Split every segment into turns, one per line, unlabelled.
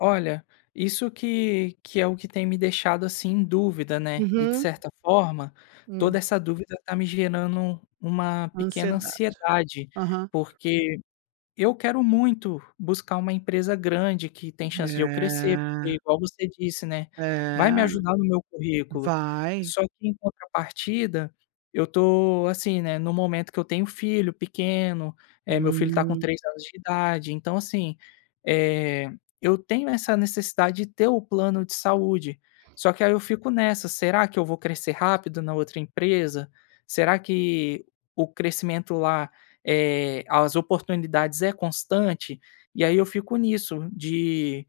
Olha, isso que que é o que tem me deixado assim em dúvida, né, e de
Uhum.
certa forma, toda
Hum.
essa dúvida tá me gerando uma pequena
Ansiedade.
ansiedade.
Aham.
Porque eu quero muito buscar uma empresa grande que tem chance de eu crescer, porque
É.
igual você disse, né, vai me
É.
ajudar no meu currículo.
Vai.
Só que em contrapartida, eu tô, assim, né, no momento que eu tenho filho pequeno, é meu filho tá com
Hum.
3 anos de idade. Então, assim, eh, eu tenho essa necessidade de ter o plano de saúde, só que aí eu fico nessa: "Será que eu vou crescer rápido na outra empresa? Será que o crescimento lá, eh, as oportunidades é constante?" E aí, eu fico nisso de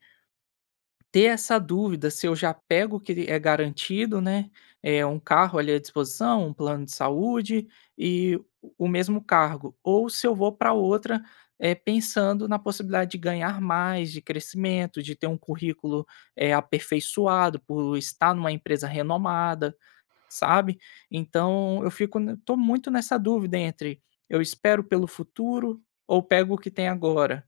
ter essa dúvida se eu já pego o que l é garantido, né, eh, 1 carro ali à disposição, um plano de saúde e o o mesmo cargo. Ou se eu vou pra outra, eh, pensando na possibilidade de ganhar mais, de crescimento, de ter um currículo aperfeiçoado por estar numa empresa renomada, sabe. Então, eu fico n ainda tô muito nessa dúvida entre: eu espero pelo futuro ou pego o que tem agora?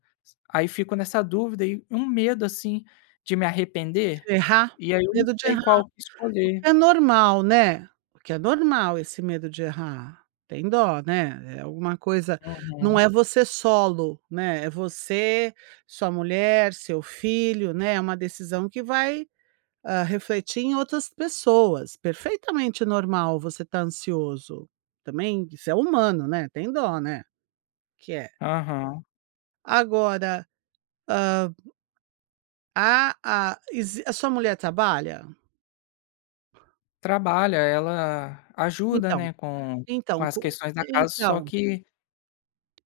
Aí fico nessa dúvida, e um medo, assim, de me arrepender.
De errar.
E aí, eu não
Medo de
sei
errar.
qual que
O
escolher.
que é normal, né. Porque é normal esse medo de errar, tem dó, né. É alguma coisa não
Uhum.
é você solo, né, é você, sua mulher, seu filho, né, é uma decisão que vai, hã, refletir em outras pessoas. Perfeitamente normal você tá ansioso também, você é humano, né, tem dó, né, que é.
Aham.
Agora, hã Há a exi a sua mulher trabalha?
Trabalha. Ela ajuda,
Então
né, com com
então
as
co
questões da
e
casa, só
então
que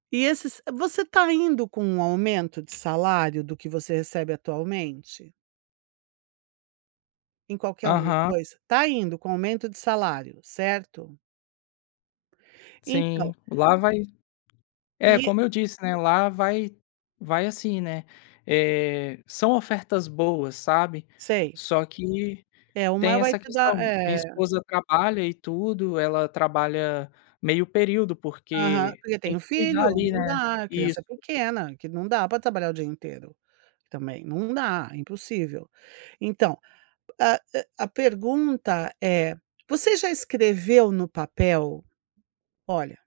E esses você tá indo com um aumento de salário do que você recebe atualmente? Em qualquer um dos
Aham.
dois tá indo com aumento de salário, certo? Então
Sim, lá vai
E
É,como eu disse, né, lá vai vai assim, né, eh, são ofertas boas, sabe.
Sei.
Só que
É
tem
uma vai
essa
te
questão,
dar
mi minha
É.
esposa trabalha e tudo. Ela trabalha meio período,
Aham.
porque
Porque
tem
tem o
que cuidar
filho.
ali, né.
Não dá, a criança é
Isso.
pequena, que não dá pra trabalhar o dia inteiro, também, não dá, impossível. Então, a hã, a pergunta é: você já escreveu no papel? Olha